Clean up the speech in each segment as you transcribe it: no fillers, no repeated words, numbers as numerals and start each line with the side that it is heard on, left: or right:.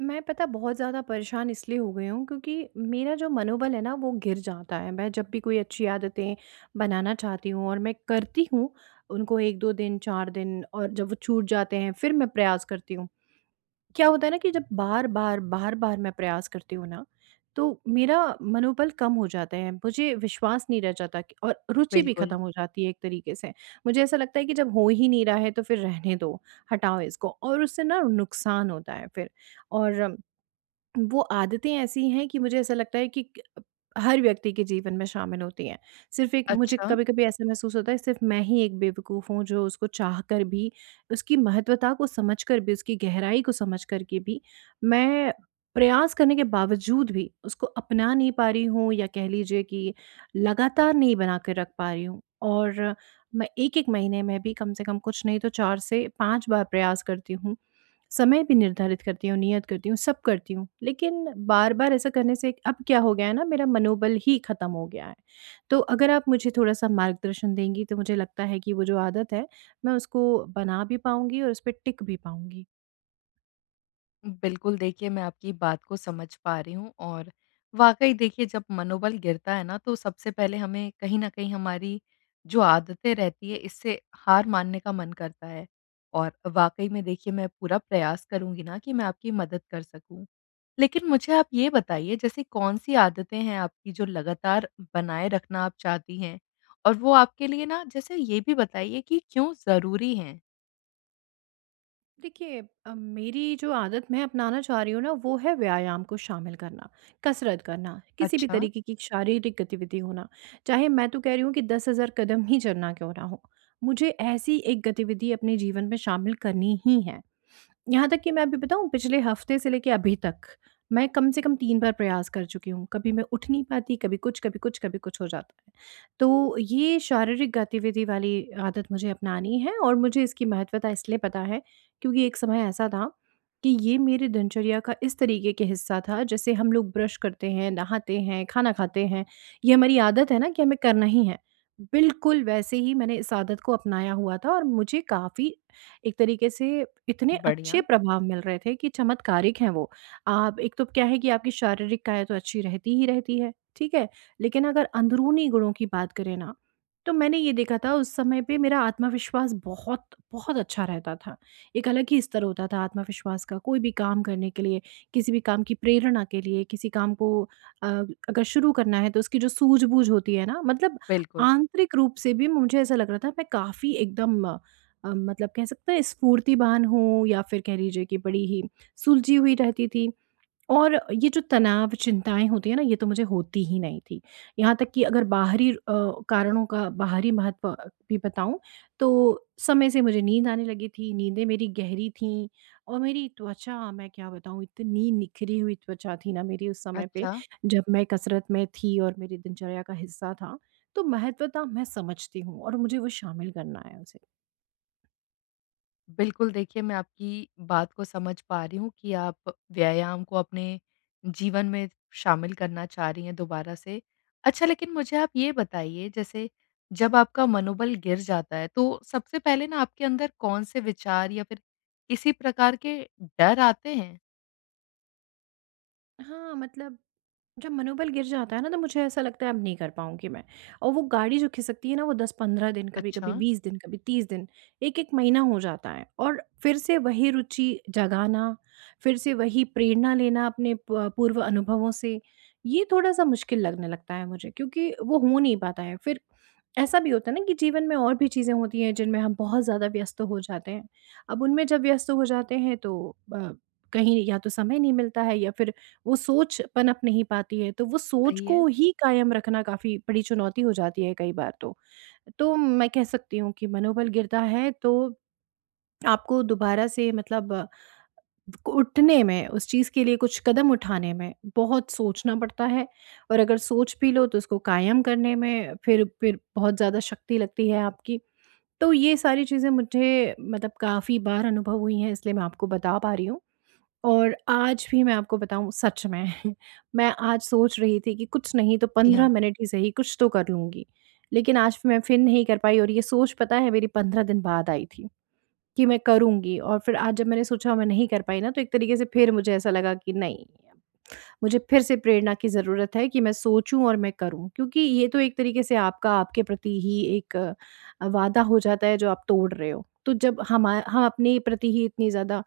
right: मैं पता बहुत ज़्यादा परेशान इसलिए हो गई हूँ क्योंकि मेरा जो मनोबल है ना वो गिर जाता है। मैं जब भी कोई अच्छी आदतें बनाना चाहती हूँ और मैं करती हूँ उनको एक दो दिन, चार दिन, और जब वो छूट जाते हैं फिर मैं प्रयास करती हूँ। क्या होता है ना कि जब बार बार बार बार मैं प्रयास करती हूँ ना तो मेरा मनोबल कम हो जाता है, मुझे विश्वास नहीं रह जाता कि- और रुचि भी खत्म
left: बिल्कुल।
right: हो जाती है एक तरीके से। मुझे ऐसा लगता है कि जब हो ही नहीं रहा है तो फिर रहने दो, हटाओ इसको, और उससे ना नुकसान होता है फिर। और वो आदतें ऐसी हैं कि मुझे ऐसा लगता है कि क हर व्यक्ति के जीवन में शामिल होती हैं। सिर्फ़ एक मुझे
left: अच्छा,
right: कभी-कभी ऐसा महसूस होता है सिर्फ़ मैं ही एक बेवकूफ़ हूँ जो उसको चाहकर भी, उसकी महत्वता को समझकर भी, उसकी गहराई को समझ कर के भी, मैं प्रयास करने के बावजूद भी उसको अपना नहीं पा रही हूँ, या कह लीजिए कि लगातार नहीं बना कर रख पा रही हूँ। और मैं 1-1 महीने में भी कम से कम कुछ नहीं तो 4 से 5 बार प्रयास करती हूँ। समय भी निर्धारित करती हूँ, नियत करती हूँ, सब करती हूँ, लेकिन बार-बार ऐसा करने से अब क्या हो गया है ना, मेरा मनोबल ही ख़त्म हो गया है। तो अगर आप मुझे थोड़ा-सा मार्गदर्शन देंगी तो मुझे लगता है कि वो जो आदत है, मैं उसको बना भी पाऊँगी और उस पे टिक भी पाऊँगी।
left: बिल्कुल देखिए, मैं आपकी बात को समझ पा रही हूँ। और वाक़ई देखिए, जब मनोबल गिरता है ना, तो सबसे पहले हमें कहीं न कहीं हमारी जो आदतें रहती है इससे हार मानने का मन करता है। और वाक़ई में देखिए, मैं पूरा प्रयास करूँगी ना कि मैं आपकी मदद कर सकूँ। लेकिन मुझे आप ये बताइए, जैसे कौन-सी आदतें हैं आपकी जो लगातार बनाए रखना आप चाहती हैं? और वो आपके लिए ना, जैसे ये भी बताइए कि क्यों ज़रूरी हैं?
right: देखिए मेरी जो आदत मैं अपनाना चाह रही हूँ ना वो है व्यायाम को शामिल करना, कसरत करना, किसी भी
left: अच्छा,
right: तरीके की शारीरिक गतिविधि होना। चाहे मैं तो कह रही हूँ कि 10,000 कदम ही चलना क्यों ना हो, मुझे ऐसी एक गतिविधि अपने जीवन में शामिल करनी ही है। यहाँ तक कि मैं अभी बताऊँ पिछले हफ्ते से लेके अभी तक मैं कम से कम 3 बार प्रयास कर चुकी हूँ। कभी मैं उठ नहीं पाती, कभी कुछ, कभी कुछ, कभी कुछ हो जाता है। तो ये शारीरिक गतिविधि वाली आदत मुझे अपनानी है और मुझे इसकी महत्वता इसलिए पता है क्योंकि एक समय ऐसा था कि ये मेरी दिनचर्या का इस तरीके के हिस्सा था जैसे हम लोग ब्रश करते हैं, नहाते हैं, खाना खाते हैं। ये हमारी आदत है ना कि हमें करना ही है। बिल्कुल वैसे ही मैंने इस आदत को अपनाया हुआ था और मुझे काफ़ी एक तरीके से इतने अच्छे
left: बढ़िया,
right: प्रभाव मिल रहे थे कि चमत्कारिक हैं वो। आप एक तो क्या है कि आपकी शारीरिक काया तो अच्छी रहती ही रहती है, ठीक है? लेकिन अगर अंदरूनी गुणों की बात करें ना, तो मैंने ये देखा था उस समय पे मेरा आत्मविश्वास बहुत, बहुत अच्छा रहता था। एक अलग ही स्तर होता था आत्मविश्वास का, कोई भी काम करने के लिए, किसी भी काम की प्रेरणा के लिए, किसी काम को अ, अगर शुरू करना है तो उसकी जो सूझबूझ होती है ना, मतलब
left: बिल्कुल।
right: आंतरिक रूप से भी मुझे ऐसा लग रहा था मैं काफ़ी एकदम मतलब कह सकते हैं स्फूर्तिवान हूँ या फिर कह लीजिए कि बड़ी ही सुलझी हुई रहती थी। और ये जो तनाव, चिंताएँ होती हैं ना, ये तो मुझे होती ही नहीं थी। यहाँ तक कि अगर बाहरी कारणों का बाहरी महत्व भी बताऊँ, तो समय से मुझे नींद आने लगी थी, नींदें मेरी गहरी थीं और मेरी त्वचा, मैं क्या बताऊँ, इतनी निखरी हुई त्वचा थी ना मेरी उस समय पे,
left: अच्छा।
right: जब मैं कसरत में थी और मेरी दिनचर्या का हिस्सा था। तो महत्वता मैं समझती हूँ और मुझे वो शामिल करना है उसे।
left: बिल्कुल, देखिए, मैं आपकी बात को समझ पा रही हूँ कि आप व्यायाम को अपने जीवन में शामिल करना चाह रही हैं दोबारा से। अच्छा, लेकिन मुझे आप ये बताइए, जैसे जब आपका मनोबल गिर जाता है, तो सबसे पहले ना आपके अंदर कौन-से विचार या फिर किसी प्रकार के डर आते हैं?
right: हाँ, मतलब जब मनोबल गिर जाता है ना तो मुझे ऐसा लगता है अब नहीं कर पाऊँगी मैं, और वो गाड़ी जो खिसकती है ना वो 10-15 दिन,
left: अच्छा,
right: कभी-कभी 20 दिन, कभी 30 दिन, 1-1 महीना हो जाता है, और फिर से वही रुचि जगाना, फिर से वही प्रेरणा लेना अपने प पूर्व अनुभवों से, ये थोड़ा-सा मुश्किल लगने लगता है मुझे क्योंकि वो हो नहीं पाता है। फिर ऐसा भी होता है ना कि जीवन में और भी चीज़ें होती हैं जिनमें हम बहुत ज़्यादा व्यस्त हो जाते हैं। अब उनमें जब व्यस्त हो जाते हैं तो अ, कहीं या तो समय नहीं मिलता है या फिर वो सोच पनप नहीं पाती है, तो वो सोच
left: सही है।
right: को ही कायम रखना काफ़ी बड़ी चुनौती हो जाती है कई बार तो। तो मैं कह सकती हूँ कि मनोबल गिरता है तो आपको दोबारा से मतलब उठने में, उस चीज़ के लिए कुछ कदम उठाने में बहुत सोचना पड़ता है, और अगर सोच भी लो तो उसको कायम करने में फिर बहुत ज़्यादा शक्ति लगती है आपकी। तो ये सारी चीज़ें मुझे मतलब काफ़ी बार अनुभव हुई हैं इसलिए मैं आपको बता पा रही हूँ। और आज भी मैं आपको बताऊँ सच में मैं आज सोच रही थी कि कुछ नहीं तो
left: जी हाँ,
right: 15 मिनट ही सही कुछ तो कर लूँगी। लेकिन आज मैं फिर नहीं कर पाई और ये सोच पता है मेरी 15 दिन बाद आई थी कि मैं करूँगी, और फिर आज जब मैंने सोचा मैं नहीं कर पाई ना तो एक तरीके से फिर मुझे ऐसा लगा कि नहीं। मुझे फिर से प्रेरणा की ज़रूरत है कि मैं सोचूँ और मैं करूँ। क्योंकि ये तो एक तरीके से आपका आपके प्रति ही एक वादा हो जाता है जो आप तोड़ रहे हो। तो जब हमा हम अपने प्रति ही इतनी ज़्यादा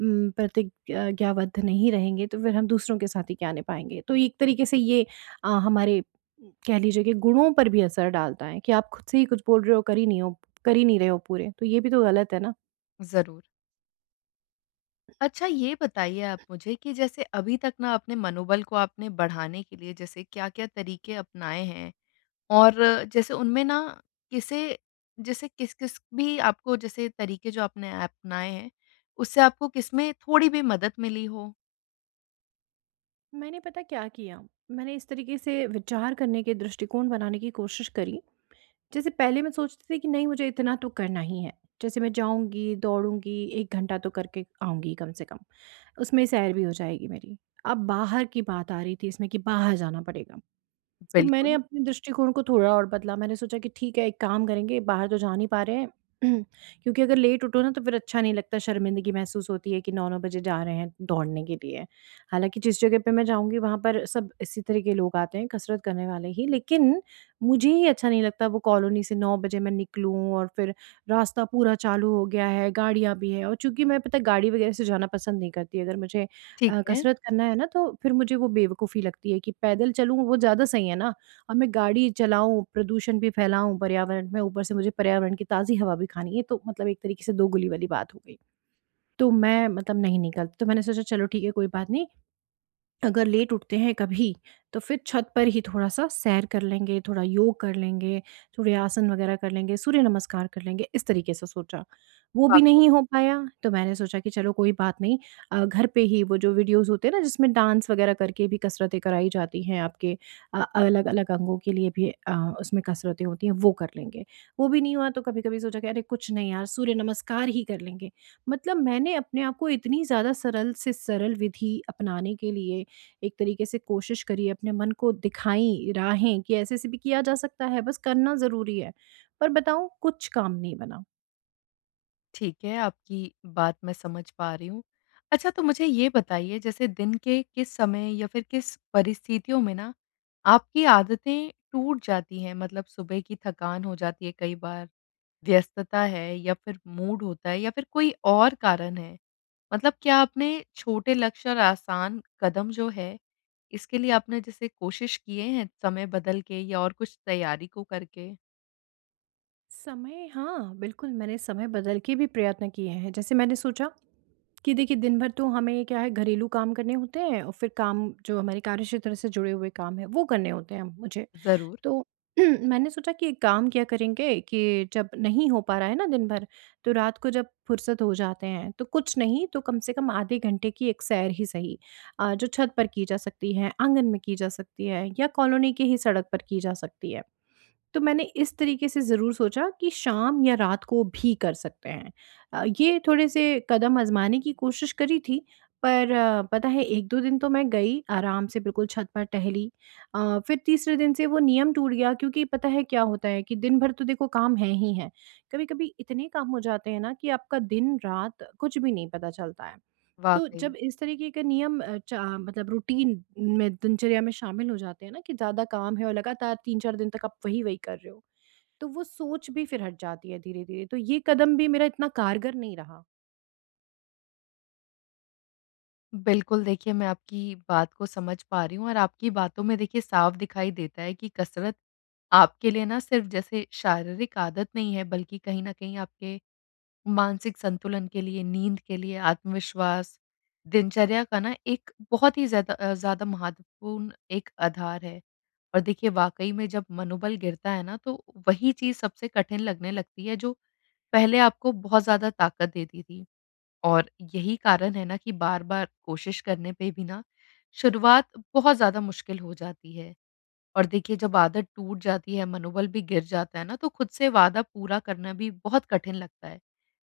right: प्रतिज्ञाबद्ध नहीं रहेंगे तो फिर हम दूसरों के साथ ही क्या निभाएँगे। तो एक तरीके से ये हमारे कह लीजिए कि गुणों पर भी असर डालता है कि आप खुद से ही कुछ बोल रहे हो, कर ही नहीं रहे हो पूरे। तो ये भी तो गलत है ना।
left: ज़रूर। अच्छा, ये बताइए आप मुझे कि जैसे अभी तक ना अपने मनोबल को आपने बढ़ाने के लिए जैसे क्या-क्या तरीके अपनाए हैं? और जैसे उनमें ना किसे, जैसे किस-किस भी आपको जैसे तरीके जो आपने अपनाए हैं, उससे आपको किसमें थोड़ी भी मदद मिली हो?
right: मैंने पता क्या किया, मैंने इस तरीके से विचार करने के दृष्टिकोण बनाने की कोशिश करी जैसे पहले मैं सोचती थी कि नहीं मुझे इतना तो करना ही है। जैसे मैं जाऊँगी, दौड़ूँगी, 1 घंटा तो करके आऊँगी कम से कम। उसमें सैर भी हो जाएगी मेरी। अब बाहर की बात आ रही थी इसमें कि बाहर जाना पड़ेगा। तो मैंने
left: बिल्कुल।
right: अपने दृष्टिकोण को थोड़ा और बदला। मैंने सोचा कि ठीक है, एक काम करेंगे, बाहर तो जा नहीं पा रहे हैं। क्योंकि अगर लेट उठो ना, तो फिर अच्छा नहीं लगता, शर्मिंदगी महसूस होती है कि 9-9 बजे जा रहे हैं दौड़ने के लिए। हालाँकि जिस जगह पे मैं जाऊँगी, वहाँ पर सब इसी तरह के लोग आते हैं, कसरत करने वाले ही। लेकिन मुझे ही अच्छा नहीं लगता, वो कॉलोनी से 9 बजे मैं निकलूँ और फिर रास्ता पूरा चालू हो गया है, गाड़ियाँ भी हैं। और चूँकि मैं, पता है, गाड़ी वगैरह से जाना पसंद नहीं करती। अगर मुझे
left: ठीक है,
right: कसरत करना है ना, तो फिर मुझे वो बेवकूफ़ी लगती है कि पैदल चलूँ वो ज़्यादा सही है ना। अब मैं गाड़ी चलाऊँ, प्रदूषण भी फैलाऊँ पर्यावरण में, ऊपर से मुझे पर्यावरण की ताज़ी हवा भी खानी है, तो मतलब एक तरीके से दोगुली वाली बात हो गई। तो मैं मतलब नहीं निकलती, तो मैंने सोचा चलो ठीक है कोई बात नहीं, अगर लेट उठते हैं कभी, तो फिर छत पर ही थोड़ा-सा सैर कर लेंगे, थोड़ा योग कर लेंगे, थोड़े आसन वगैरह कर लेंगे, सूर्य नमस्कार कर लेंगे, इस तरीके से सोचा। वो भी नहीं
left: वाक़ई
right: हो पाया, तो मैंने सोचा कि चलो कोई बात नहीं घर पे ही वो जो वीडियोज़ होते हैं ना जिसमें डांस वगैरह करके भी कसरतें कराई जाती हैं आपके अलग-अलग अंगों के लिए भी उसमें कसरतें होती हैं, वो कर लेंगे। वो भी नहीं हुआ तो कभी-कभी सोचा कि अरे कुछ नहीं यार, सूर्य नमस्कार ही कर लेंगे। मतलब मैंने अपने आप को इतनी ज़्यादा सरल से सरल विधि अपनाने के लिए एक तरीके से कोशिश करिए, अपने मन को दिखाई राहें कि ऐसे-ऐसे भी किया जा सकता है, बस करना ज़रूरी है। पर बताऊँ कुछ काम नहीं बना।
left: ठीक है, आपकी बात मैं समझ पा रही हूँ। अच्छा, तो मुझे ये बताइए, जैसे दिन के किस समय या फिर किस परिस्थितियों में ना आपकी आदतें टूट जाती हैं? मतलब सुबह की थकान हो जाती है कई बार, व्यस्तता है या फिर मूड होता है या फिर कोई और कारण है? मतलब क्या आपने छोटे लक्ष्य और आसान कदम जो है, इसके लिए आपने जैसे कोशिश किए हैं, समय बदल के या और कुछ तैयारी को करके?
right: समय हाँ, बिल्कुल मैंने समय बदल के भी प्रयत्न किए हैं। जैसे मैंने सोचा कि देखिए दिन भर तो हमें क्या है घरेलू काम करने होते हैं और फिर काम जो हमारे कार्यक्षेत्र से जुड़े हुए काम हैं, वो करने होते हैं मुझे।
left: ज़रूर,
right: तो मैंने सोचा कि एक काम किया करेंगे कि जब नहीं हो पा रहा है ना दिन भर, तो रात को जब फुर्सत हो जाते हैं, तो कुछ नहीं तो कम से कम आधे घंटे की एक सैर ही सही जो छत पर की जा सकती है, आंगन में की जा सकती है या कॉलोनी की ही सड़क पर की जा सकती है। तो मैंने इस तरीके से ज़रूर सोचा कि शाम या रात को भी कर सकते हैं। ये थोड़े से कदम आज़माने की कोशिश करी थी, पर पता है 1-2 दिन तो मैं गई, आराम से बिल्कुल छत पर टहली। फिर तीसरे दिन से वो नियम टूट गया क्योंकि पता है क्या होता है कि दिन भर तो देखो काम है ही है। कभी-कभी इतने काम हो जाते हैं ना कि आपका दिन-रात कुछ भी नहीं पता चलता है। तो
left: वाक़ई।
right: जब इस तरीके का नियम अ, च मतलब रूटीन में दिनचर्या में शामिल हो जाते हैं ना कि ज़्यादा काम है और लगातार 3-4 दिन तक आप वही-वही कर रहे हो, तो वो सोच भी फिर हट जाती है धीरे-धीरे। तो ये कदम भी मेरा इतना कारगर नहीं रहा।
left: बिल्कुल, देखिए, मैं आपकी बात को समझ पा रही हूँ और आपकी बातों में देखिए साफ दिखाई देता है कि कसरत आपके लिए ना सिर्फ़ जैसे शारीरिक आदत नहीं है, बल्कि कहीं न कहीं आपके मानसिक संतुलन के लिए, नींद के लिए, आत्मविश्वास, दिनचर्या का ना एक बहुत ही ज़्यादा ज़्यादा महत्वपूर्ण एक आधार है। और देखिए वाक़ई में जब मनोबल गिरता है ना, तो वही चीज़ सबसे कठिन लगने लगती है जो पहले आपको बहुत ज़्यादा ताकत देती थी। और यही कारण है ना कि बार-बार कोशिश करने पे भी ना शुरुआत बहुत ज़्यादा मुश्किल हो जाती है। और देखिए, जब आदत टूट जाती है, मनोबल भी गिर जाता है ना, तो खुद से वादा पूरा करना भी बहुत कठिन लगता है।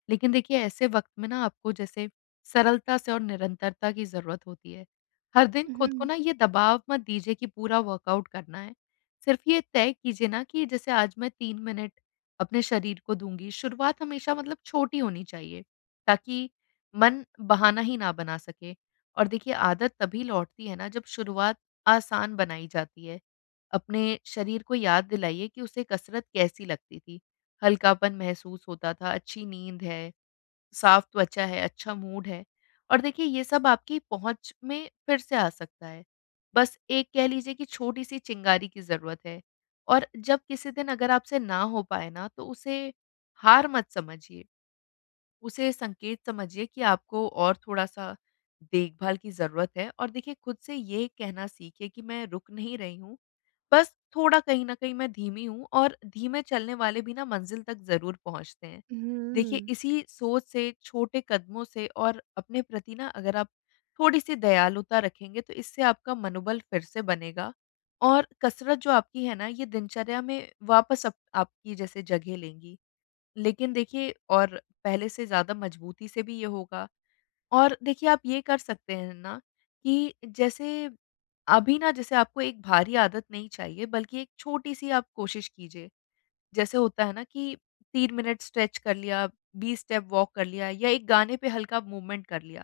left: लेकिन देखिए, ऐसे वक़्त में ना आपको जैसे सरलता से और निरंतरता की ज़रूरत होती है। हर दिन खुद को
right: हुँ,
left: ना ये दबाव मत दीजिए कि पूरा वर्कआउट करना है। सिर्फ़ ये तय कीजिए ना कि जैसे आज मैं 3 मिनट अपने शरीर को दूँगी। शुरुआत हमेशा मतलब छोटी होनी चाहिए, ताकि मन बहाना ही ना बना सके। और देखिए, आदत तभी लौटती है ना जब शुरुआत आसान बनाई जाती है। अपने शरीर को याद दिलाइए कि उसे कसरत कैसी लगती थी। हल्कापन महसूस होता था, अच्छी नींद है, साफ त्वचा है, अच्छा मूड है और देखिए ये सब आपकी पहुँच में फिर से आ सकता है। बस एक कह लीजिए कि छोटी-सी चिंगारी की ज़रूरत है। और जब किसी दिन अगर आपसे ना हो पाए ना, तो उसे हार मत समझिए। उसे संकेत समझिए कि आपको और थोड़ा-सा देखभाल की ज़रूरत है और देखिए खुद से ये कहना सीखिए कि मैं रुक नहीं रही हूँ, बस थोड़ा कहीं न कहीं मैं धीमी हूँ और धीमे चलने वाले भी ना मंज़िल तक ज़रूर पहुँचते हैं। देखिए,
right: हुँ।
left: इसी सोच से, छोटे कदमों से और अपने प्रति ना अगर आप थोड़ी-सी दयालुता रखेंगे, तो इससे आपका मनोबल फिर से बनेगा और कसरत जो आपकी है ना, ये दिनचर्या में वापस अप आपकी जैसे जगह लेंगी। लेकिन देखिए, और पहले से ज़्यादा मजबूती से भी ये होगा। और देखिए, आप ये कर सकते हैं ना कि जैसे अभी ना, जैसे आपको एक भारी आदत नहीं चाहिए, बल्कि एक छोटी-सी आप कोशिश कीजिए। जैसे होता है ना कि 3 मिनट स्ट्रेच कर लिया, 20 स्टेप वॉक कर लिया या एक गाने पे हल्का मूवमेंट कर लिया।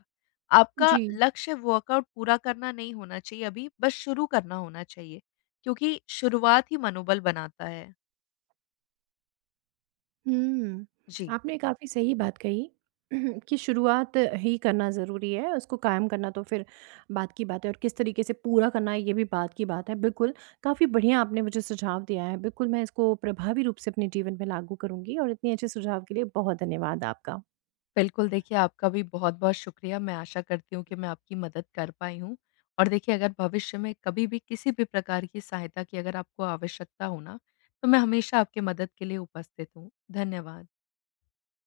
left: आपका
right: जी।
left: लक्ष्य वर्कआउट पूरा करना नहीं होना चाहिए अभी, बस शुरू करना होना चाहिए, क्योंकि शुरुआत ही मनोबल बनाता है।
right: हुँ।
left: जी।
right: आपने काफ़ी सही बात कही कि शुरुआत ही करना ज़रूरी है, उसको कायम करना तो फिर बात की बात है और किस तरीके से पूरा करना है ये भी बात की बात है। बिल्कुल, काफ़ी बढ़िया आपने मुझे सुझाव दिया है। बिल्कुल मैं इसको प्रभावी रूप से अपने जीवन में लागू करूँगी और इतने अच्छे सुझाव के लिए बहुत धन्यवाद आपका।
left: बिल्कुल, देखिए आपका भी बहुत-बहुत शुक्रिया। मैं आशा करती हूँ कि मैं आपकी मदद कर पाई हूँ। और देखिए, अगर भविष्य में कभी भी किसी भी प्रकार की सहायता की अगर आपको आवश्यकता हो ना, तो मैं हमेशा आपकी मदद के लिए उपस्थित हूँ। धन्यवाद।